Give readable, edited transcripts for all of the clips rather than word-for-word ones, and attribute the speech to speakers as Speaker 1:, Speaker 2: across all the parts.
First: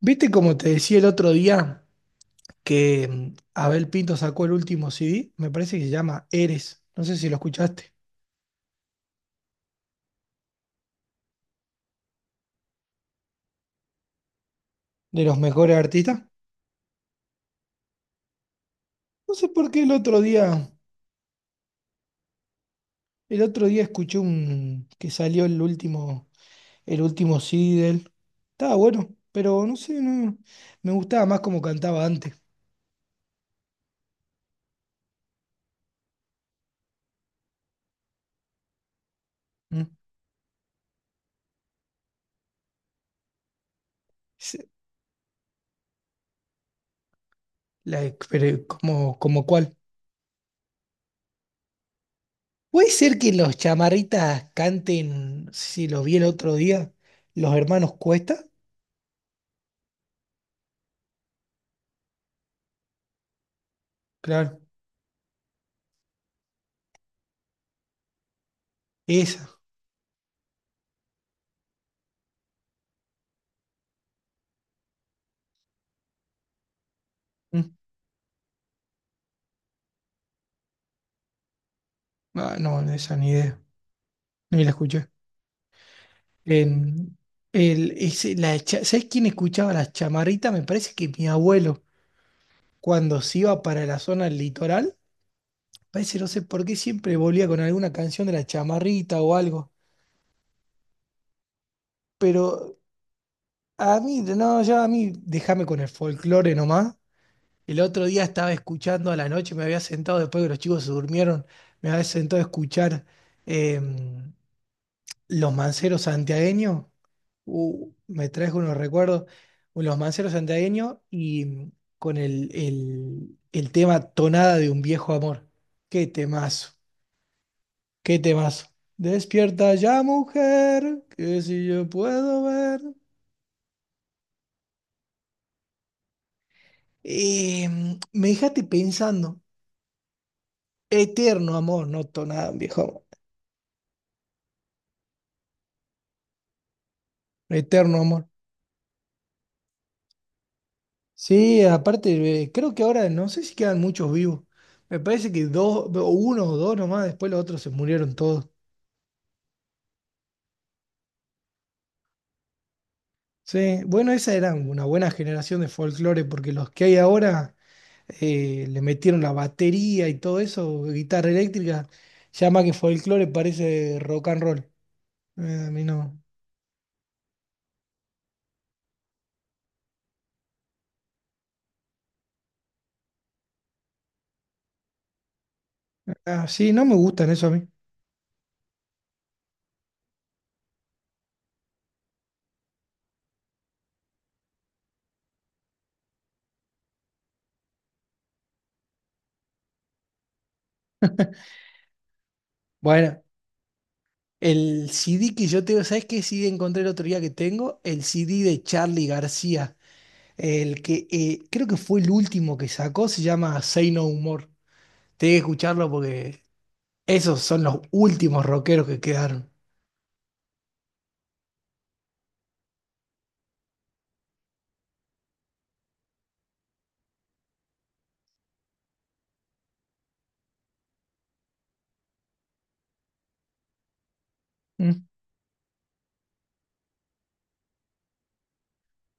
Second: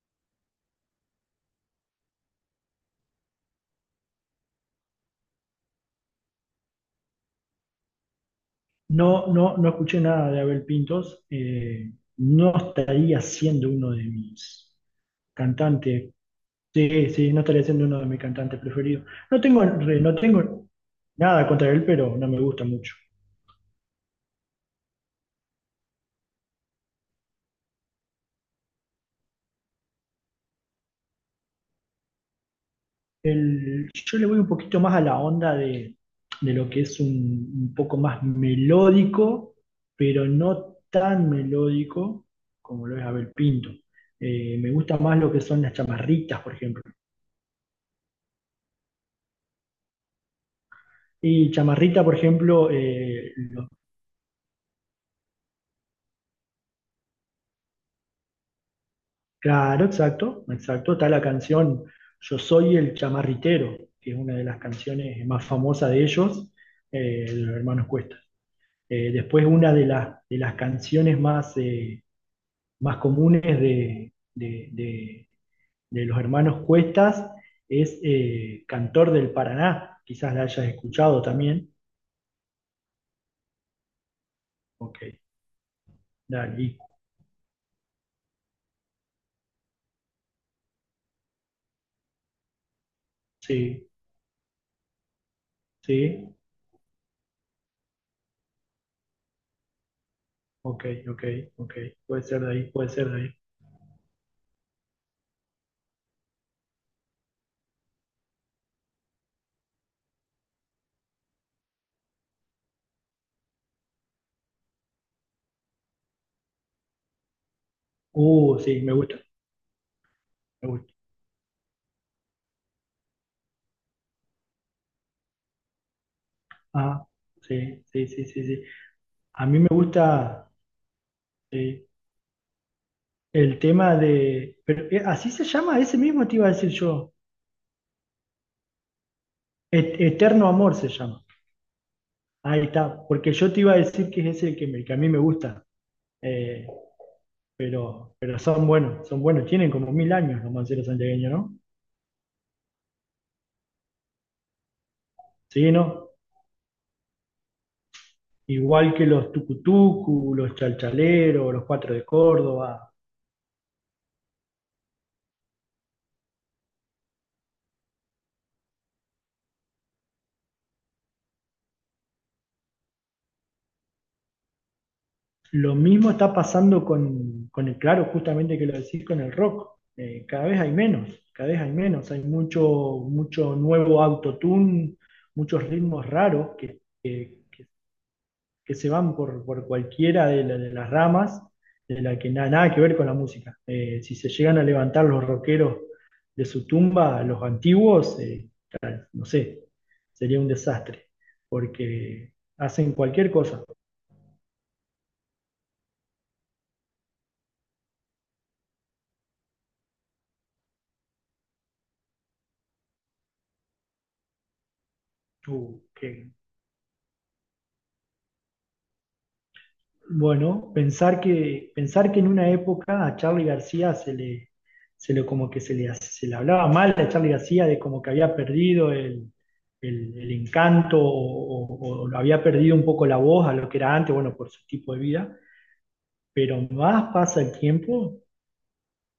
Speaker 1: ¿Viste como te decía el otro día que Abel Pinto sacó el último CD? Me parece que se llama Eres. No sé si lo escuchaste.
Speaker 2: No, no, no escuché nada de Abel Pintos. No estaría siendo uno de mis
Speaker 1: De los mejores
Speaker 2: cantantes.
Speaker 1: artistas.
Speaker 2: Sí, sí, no estaría siendo uno de mis cantantes preferidos.
Speaker 1: No sé por qué
Speaker 2: No tengo nada contra él, pero no me gusta mucho.
Speaker 1: el otro día escuché un que salió el último CD de él. Estaba bueno, pero no sé, no, me gustaba más como cantaba antes.
Speaker 2: Yo le voy un poquito más a la onda de lo que es un poco más melódico,
Speaker 1: ¿Mm?
Speaker 2: pero no tan melódico como lo es Abel Pinto.
Speaker 1: Se-
Speaker 2: Me gusta más lo que son las chamarritas, por ejemplo.
Speaker 1: Pero como, como cuál.
Speaker 2: Y Chamarrita, por ejemplo,
Speaker 1: ¿Puede ser que los chamarritas canten, si lo vi el otro día, los hermanos Cuesta?
Speaker 2: claro, exacto, exacto. Está la canción Yo soy el chamarritero, que es una de las
Speaker 1: Claro.
Speaker 2: canciones más famosas de ellos, de los hermanos Cuesta. Después
Speaker 1: Esa.
Speaker 2: una de las canciones más, más comunes de los hermanos Cuestas
Speaker 1: mm,
Speaker 2: es Cantor del Paraná. Quizás la hayas escuchado también.
Speaker 1: ah, no, esa ni idea. Ni la
Speaker 2: Ok,
Speaker 1: escuché.
Speaker 2: dale,
Speaker 1: En, el, ese- la cha- ¿Sabés quién escuchaba las chamarritas? Me parece que mi abuelo, cuando se iba para
Speaker 2: sí,
Speaker 1: la zona del litoral, parece, no
Speaker 2: sí,
Speaker 1: sé por qué, siempre volvía con alguna canción de la chamarrita o algo.
Speaker 2: ok, ok, ok. Puede ser de ahí,
Speaker 1: Pero
Speaker 2: puede ser de ahí.
Speaker 1: a mí, no, ya a mí, déjame con el folclore nomás. El otro día estaba escuchando a la noche, me había sentado después que los chicos se durmieron, me había sentado a escuchar em, Los Manceros Santiagueños. Me traes unos
Speaker 2: Sí, me gusta,
Speaker 1: recuerdos, los manceros
Speaker 2: me gusta.
Speaker 1: santiagueños y con el tema Tonada de un viejo amor. Qué temazo,
Speaker 2: Ah, sí, sí,
Speaker 1: qué
Speaker 2: sí, sí, sí.
Speaker 1: temazo.
Speaker 2: A mí me
Speaker 1: Despierta ya,
Speaker 2: gusta,
Speaker 1: mujer, que si
Speaker 2: sí,
Speaker 1: yo puedo ver.
Speaker 2: el tema de, pero, ¿así se llama? Ese mismo te iba a decir yo.
Speaker 1: Me dejaste pensando,
Speaker 2: Eterno Amor se llama.
Speaker 1: eterno amor, no Tonada de un
Speaker 2: Ahí
Speaker 1: viejo amor,
Speaker 2: está, porque yo te iba a decir que es ese el que, que a mí me gusta. Eh,
Speaker 1: eterno
Speaker 2: pero,
Speaker 1: amor.
Speaker 2: pero son buenos, son buenos. Tienen como mil años los manceros santiagueños, ¿no?
Speaker 1: Sí, aparte, creo que ahora no sé si quedan muchos vivos. Me parece que
Speaker 2: Sí,
Speaker 1: dos, o
Speaker 2: ¿no?
Speaker 1: uno o dos nomás, después los otros se murieron todos.
Speaker 2: Igual que los tucutucu, los chalchaleros, los cuatro de Córdoba.
Speaker 1: Sí, bueno, esa era una buena generación de folclore, porque los que hay ahora le metieron la batería y todo eso, guitarra eléctrica, ya más que folclore parece rock and roll. A
Speaker 2: Lo
Speaker 1: mí
Speaker 2: mismo
Speaker 1: no.
Speaker 2: está pasando claro, justamente que lo decís con el rock. Cada vez hay menos, cada vez hay menos. Hay mucho, mucho nuevo autotune, muchos ritmos
Speaker 1: Ah,
Speaker 2: raros
Speaker 1: sí, no me gustan eso a mí.
Speaker 2: que se van por cualquiera de las ramas, de la que nada, nada que ver con la música. Si se llegan a levantar los rockeros de su tumba, los antiguos, no sé, sería un desastre, porque hacen
Speaker 1: Bueno,
Speaker 2: cualquier cosa.
Speaker 1: el CD que yo tengo, ¿sabes qué CD encontré el otro día que tengo? El CD de Charly García, el que creo que fue el último que sacó, se llama Say No More. Tengo que
Speaker 2: Uh,
Speaker 1: escucharlo
Speaker 2: qué-
Speaker 1: porque esos son los últimos rockeros que quedaron.
Speaker 2: Bueno, pensar que en una época a Charly García se le como que se le hablaba mal a Charly García de como que había perdido el encanto o había perdido un poco la voz a lo que era antes, bueno, por su tipo de vida, pero más pasa el tiempo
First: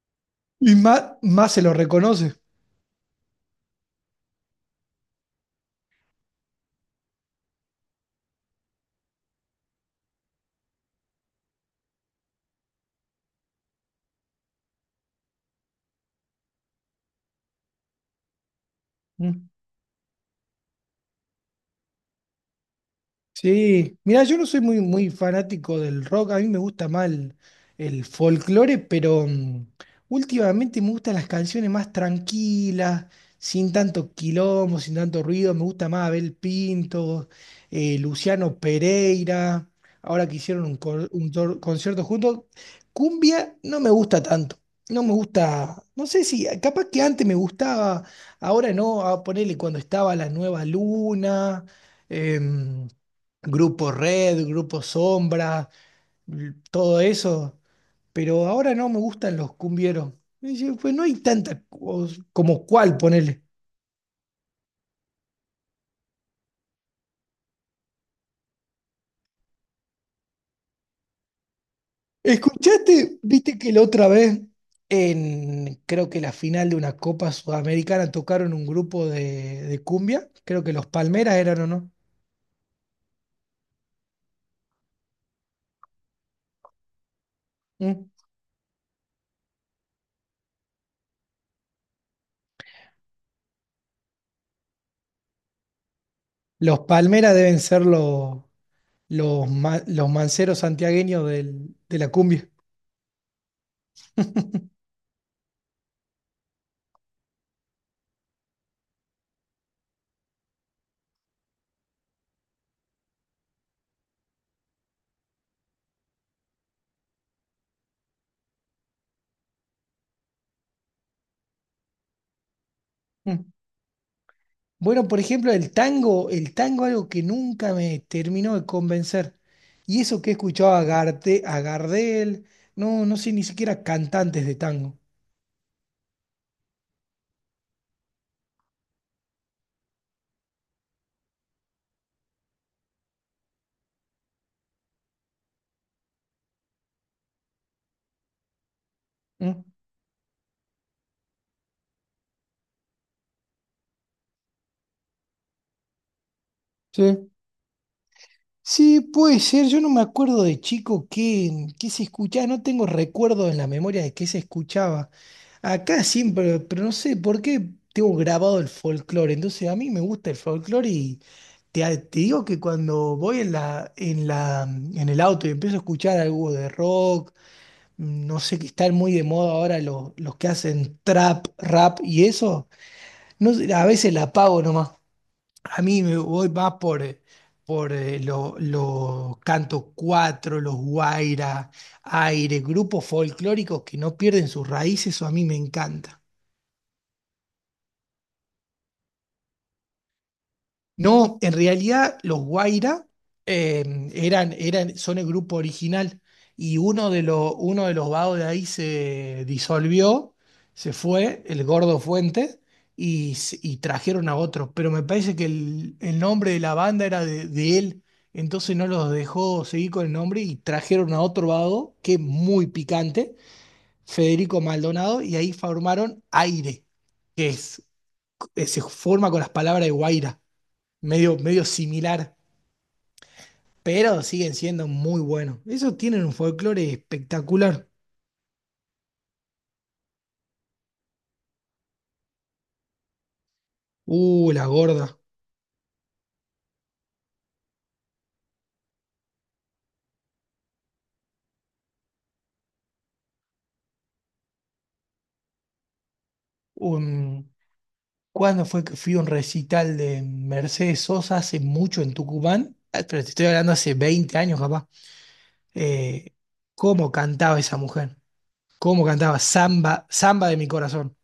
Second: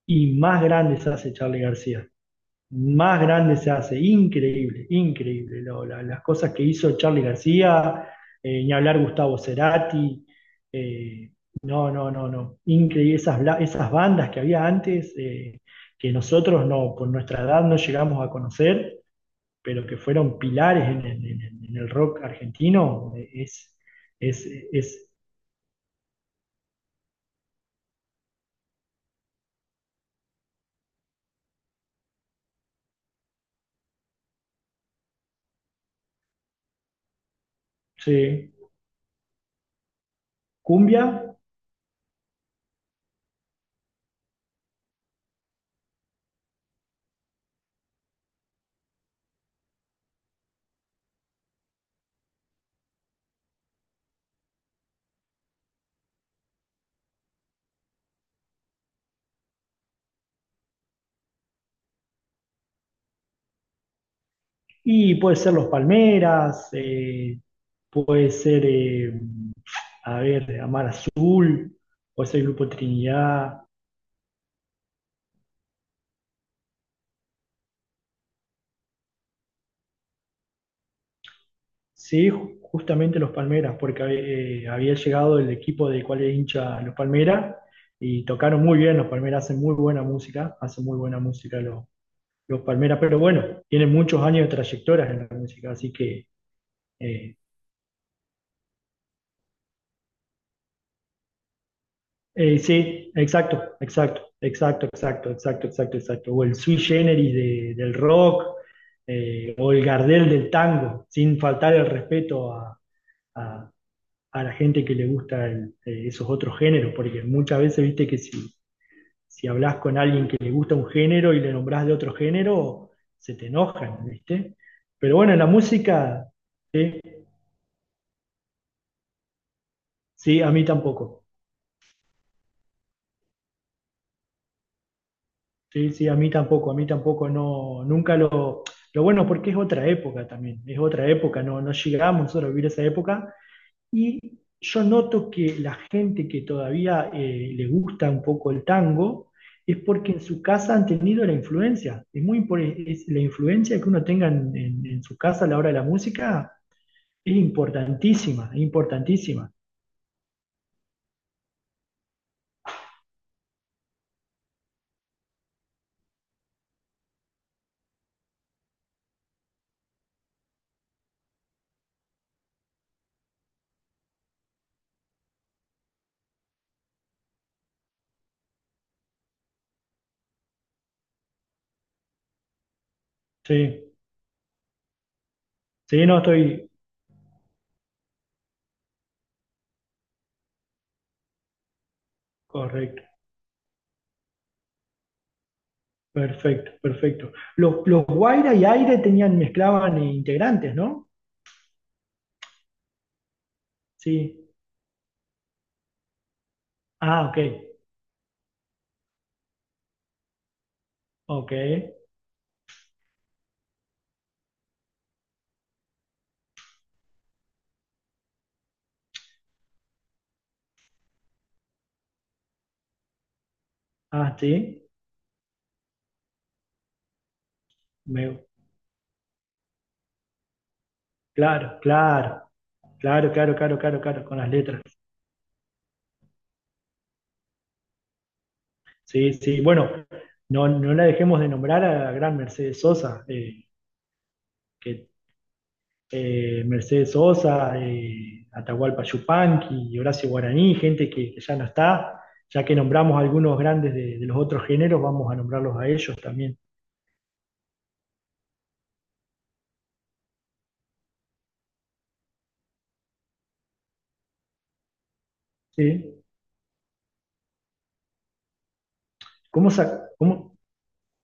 Speaker 2: y más
Speaker 1: Y
Speaker 2: grande se
Speaker 1: más,
Speaker 2: hace
Speaker 1: más
Speaker 2: Charly
Speaker 1: se lo
Speaker 2: García,
Speaker 1: reconoce.
Speaker 2: más grande se hace, increíble, increíble. Las cosas que hizo Charly García, ni hablar Gustavo Cerati, eh, no, no, no, no, increíble. Esas bandas que había antes, que nosotros no, por nuestra edad no llegamos a conocer,
Speaker 1: Mm.
Speaker 2: pero que fueron pilares en el rock argentino,
Speaker 1: Sí, mira, yo
Speaker 2: es,
Speaker 1: no soy muy,
Speaker 2: es,
Speaker 1: muy fanático del rock, a mí me gusta más el folclore, pero últimamente me gustan las canciones más tranquilas, sin tanto quilombo, sin tanto ruido, me gusta más Abel Pinto,
Speaker 2: sí,
Speaker 1: Luciano Pereira, ahora que hicieron un,
Speaker 2: cumbia.
Speaker 1: concierto juntos, cumbia no me gusta tanto, no me gusta, no sé si, capaz que antes me gustaba, ahora no, a ponerle cuando estaba la nueva luna. em, Grupo Red, Grupo Sombra, todo eso. Pero ahora no me gustan los cumbieros. Y yo, pues no hay tanta como cuál, ponele.
Speaker 2: Y puede ser Los Palmeras, puede ser, a ver, Amar Azul, puede ser el Grupo
Speaker 1: ¿Escuchaste? ¿Viste
Speaker 2: Trinidad,
Speaker 1: que la otra vez, en creo que la final de una Copa Sudamericana, tocaron un grupo de cumbia? Creo que los Palmeras eran o no.
Speaker 2: sí, justamente los Palmeras, porque había llegado el equipo del cual es hincha los Palmeras
Speaker 1: ¿Mm?
Speaker 2: y tocaron muy bien, los Palmeras hacen muy buena música, hacen muy buena música los Palmeras, pero bueno, tienen muchos años de trayectoria en la música, así que...
Speaker 1: Los Palmeras
Speaker 2: eh,
Speaker 1: deben ser los, los manceros santiagueños de la cumbia.
Speaker 2: Sí, exacto, exacto, exacto, exacto, exacto, exacto, exacto. O el sui generis del rock, o el Gardel del tango, sin faltar el respeto a- a la gente que le gusta esos otros géneros, porque muchas veces viste que si, hablas con alguien que le gusta un género y le nombrás de otro género, se te
Speaker 1: ¿Mm?
Speaker 2: enojan, ¿viste?
Speaker 1: Bueno,
Speaker 2: Pero
Speaker 1: por
Speaker 2: bueno, en la
Speaker 1: ejemplo,
Speaker 2: música,
Speaker 1: el tango
Speaker 2: sí,
Speaker 1: algo que nunca me terminó de convencer. Y eso que he
Speaker 2: sí, a mí
Speaker 1: escuchado a
Speaker 2: tampoco.
Speaker 1: Gardel, no, no sé ni siquiera cantantes de tango.
Speaker 2: Sí, sí, a mí tampoco, no, nunca lo... Lo bueno porque es otra época también, es otra época, no, no llegamos nosotros a vivir esa época y yo noto que la gente que todavía le gusta un poco el tango
Speaker 1: ¿Mm?
Speaker 2: es porque en su casa han tenido la influencia, es la influencia que uno tenga en su casa a la hora de la música
Speaker 1: Sí.
Speaker 2: es importantísima, es
Speaker 1: Sí, puede
Speaker 2: importantísima.
Speaker 1: ser. Yo no me acuerdo de chico qué, qué se escuchaba. No tengo recuerdo en la memoria de qué se escuchaba. Acá siempre, pero no sé por qué tengo grabado el folclore. Entonces a mí me gusta el folclore y te digo que cuando voy en en el auto y empiezo a escuchar algo de rock, no sé, que están muy de moda ahora los que hacen trap, rap y eso, no, sé, a
Speaker 2: Sí,
Speaker 1: veces la apago nomás. A mí
Speaker 2: sí,
Speaker 1: me
Speaker 2: no
Speaker 1: voy
Speaker 2: estoy
Speaker 1: más por, los cantos cuatro, los guaira, aire,
Speaker 2: correcto.
Speaker 1: grupos folclóricos que no pierden sus raíces, eso a mí me encanta.
Speaker 2: Perfecto, perfecto. Los Guaira y Aire tenían, mezclaban integrantes, ¿no?
Speaker 1: No, en realidad los Guaira eh,
Speaker 2: Sí.
Speaker 1: eran, son el grupo original y
Speaker 2: Ah, ok.
Speaker 1: uno de los vagos de ahí se disolvió, se fue,
Speaker 2: Ok.
Speaker 1: el Gordo Fuente, y trajeron a otro. Pero me parece que el nombre de la banda era de él, entonces no los dejó seguir con el nombre y trajeron a otro vago que es muy picante,
Speaker 2: Ah,
Speaker 1: Federico
Speaker 2: sí.
Speaker 1: Maldonado, y ahí formaron Aire, que es,
Speaker 2: Me-
Speaker 1: que se forma con las palabras de Guaira medio, medio
Speaker 2: claro,
Speaker 1: similar,
Speaker 2: claro. Claro, claro, claro, claro,
Speaker 1: pero
Speaker 2: claro, con las
Speaker 1: siguen
Speaker 2: letras.
Speaker 1: siendo muy buenos. Esos tienen un folclore espectacular.
Speaker 2: Sí, sí. Bueno, no, no la dejemos de nombrar a la gran Mercedes Sosa,
Speaker 1: La
Speaker 2: que
Speaker 1: gorda.
Speaker 2: Mercedes Sosa, Atahualpa Yupanqui, y Horacio Guaraní, gente que ya no está. Ya que nombramos algunos grandes de los otros géneros, vamos a nombrarlos a ellos también.
Speaker 1: Un, ¿cuándo fue que fui a un recital de Mercedes Sosa hace mucho en Tucumán? Ah, pero te estoy hablando hace 20 años, capaz.
Speaker 2: Sí.
Speaker 1: Eh, ¿Cómo cantaba esa mujer? ¿Cómo cantaba?
Speaker 2: ¿Cómo, sa-
Speaker 1: Samba, samba
Speaker 2: cómo-
Speaker 1: de mi corazón.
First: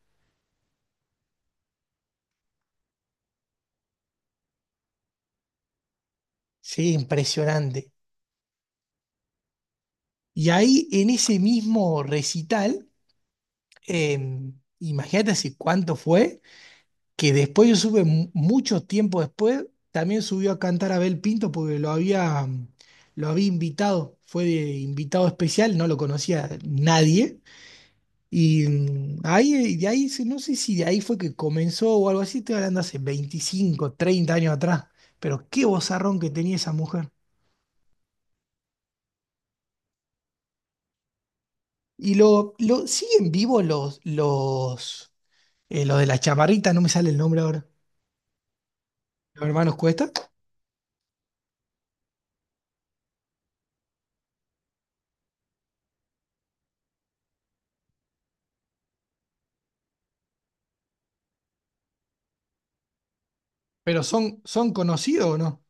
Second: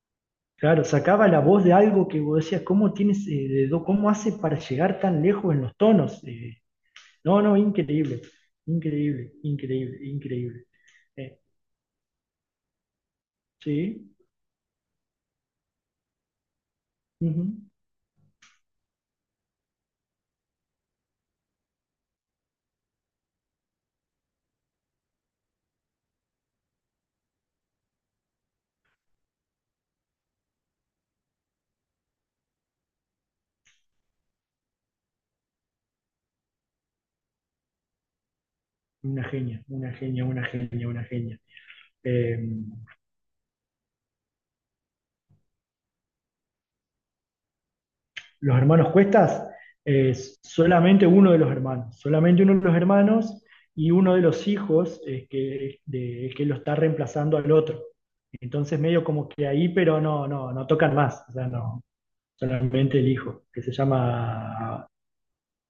Speaker 2: claro, sacaba la voz de algo que vos decías, ¿cómo tienes, cómo hace para llegar tan lejos en los tonos?
Speaker 1: Sí,
Speaker 2: No, no,
Speaker 1: impresionante.
Speaker 2: increíble, increíble, increíble,
Speaker 1: Y
Speaker 2: increíble.
Speaker 1: ahí en
Speaker 2: Eh,
Speaker 1: ese mismo recital,
Speaker 2: sí,
Speaker 1: eh, imagínate hace cuánto fue que
Speaker 2: ujú.
Speaker 1: después yo supe mucho tiempo después, también subió a cantar Abel Pinto porque lo había invitado, fue de invitado especial, no lo conocía nadie. Y ahí, de ahí, no sé si de ahí fue que comenzó o algo así, estoy hablando hace 25 30 años atrás, pero qué vozarrón que tenía esa mujer.
Speaker 2: Una genia, una genia, una genia, una genia.
Speaker 1: Y
Speaker 2: Eh,
Speaker 1: lo siguen vivos los de la chamarrita, no me sale el nombre ahora,
Speaker 2: los hermanos
Speaker 1: los
Speaker 2: Cuestas,
Speaker 1: hermanos Cuesta,
Speaker 2: solamente uno de los hermanos, solamente uno de los hermanos y uno de los hijos que lo está reemplazando al otro. Entonces medio como que ahí, pero no, no, no tocan más, o sea, no, solamente el hijo, que se
Speaker 1: pero son, son
Speaker 2: llama.
Speaker 1: conocidos o no.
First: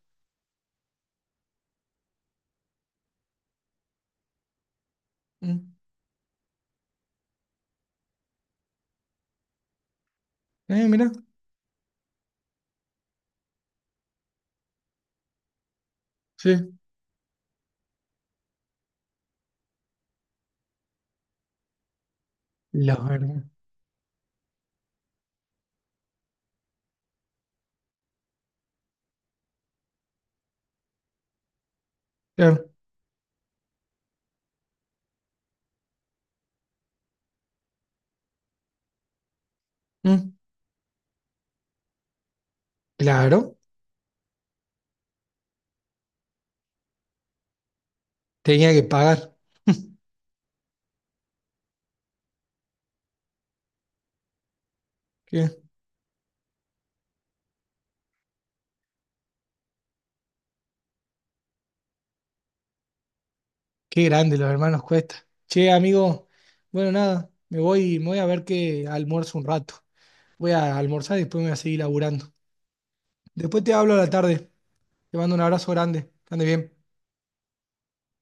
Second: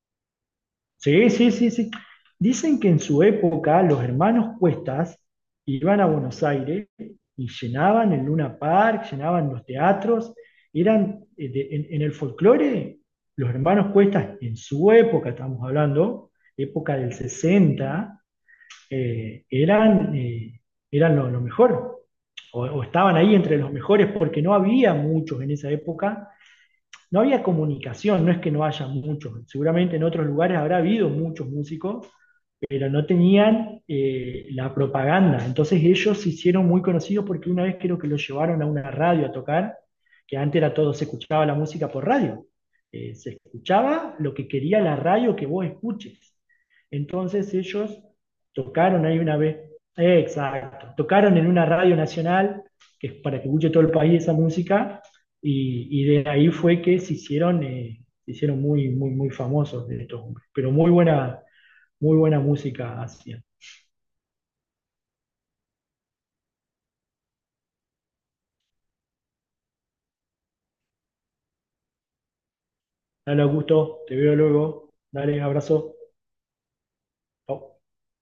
Speaker 2: Sí, sí, sí, sí. Dicen que en su época los hermanos Cuestas
Speaker 1: Mm.
Speaker 2: iban a Buenos Aires y llenaban el Luna Park, llenaban los teatros,
Speaker 1: Mirá.
Speaker 2: eran en, el folclore, los hermanos Cuestas en su época, estamos hablando,
Speaker 1: Sí,
Speaker 2: época del sesenta, eh, eran, eh, eran lo mejor, o
Speaker 1: los
Speaker 2: estaban ahí
Speaker 1: hermanos.
Speaker 2: entre los mejores porque no había muchos en esa época, no había comunicación, no es que no haya muchos, seguramente en otros lugares habrá habido muchos músicos,
Speaker 1: Claro,
Speaker 2: pero no tenían la propaganda. Entonces ellos se hicieron muy conocidos porque una vez creo que los llevaron a una radio a tocar,
Speaker 1: mm,
Speaker 2: que antes era todo, se escuchaba la música por radio. Se
Speaker 1: claro,
Speaker 2: escuchaba lo que quería la radio que vos escuches. Entonces ellos
Speaker 1: tenía que
Speaker 2: tocaron ahí
Speaker 1: pagar.
Speaker 2: una vez, exacto, tocaron en una radio nacional, que es para que escuche todo el país esa música,
Speaker 1: Qué,
Speaker 2: y, de ahí fue que se hicieron muy, muy, muy famosos de estos hombres. Pero muy buena música hacían.
Speaker 1: qué grande los hermanos Cuesta. Che, amigo, bueno, nada, me voy a ver que almuerzo un rato. Voy a almorzar y después me voy a seguir laburando.
Speaker 2: Dale,
Speaker 1: Después te hablo a
Speaker 2: Augusto,
Speaker 1: la
Speaker 2: te veo
Speaker 1: tarde.
Speaker 2: luego.
Speaker 1: Te mando un
Speaker 2: Dale,
Speaker 1: abrazo
Speaker 2: abrazo.
Speaker 1: grande. Que ande bien.
Speaker 2: Chau.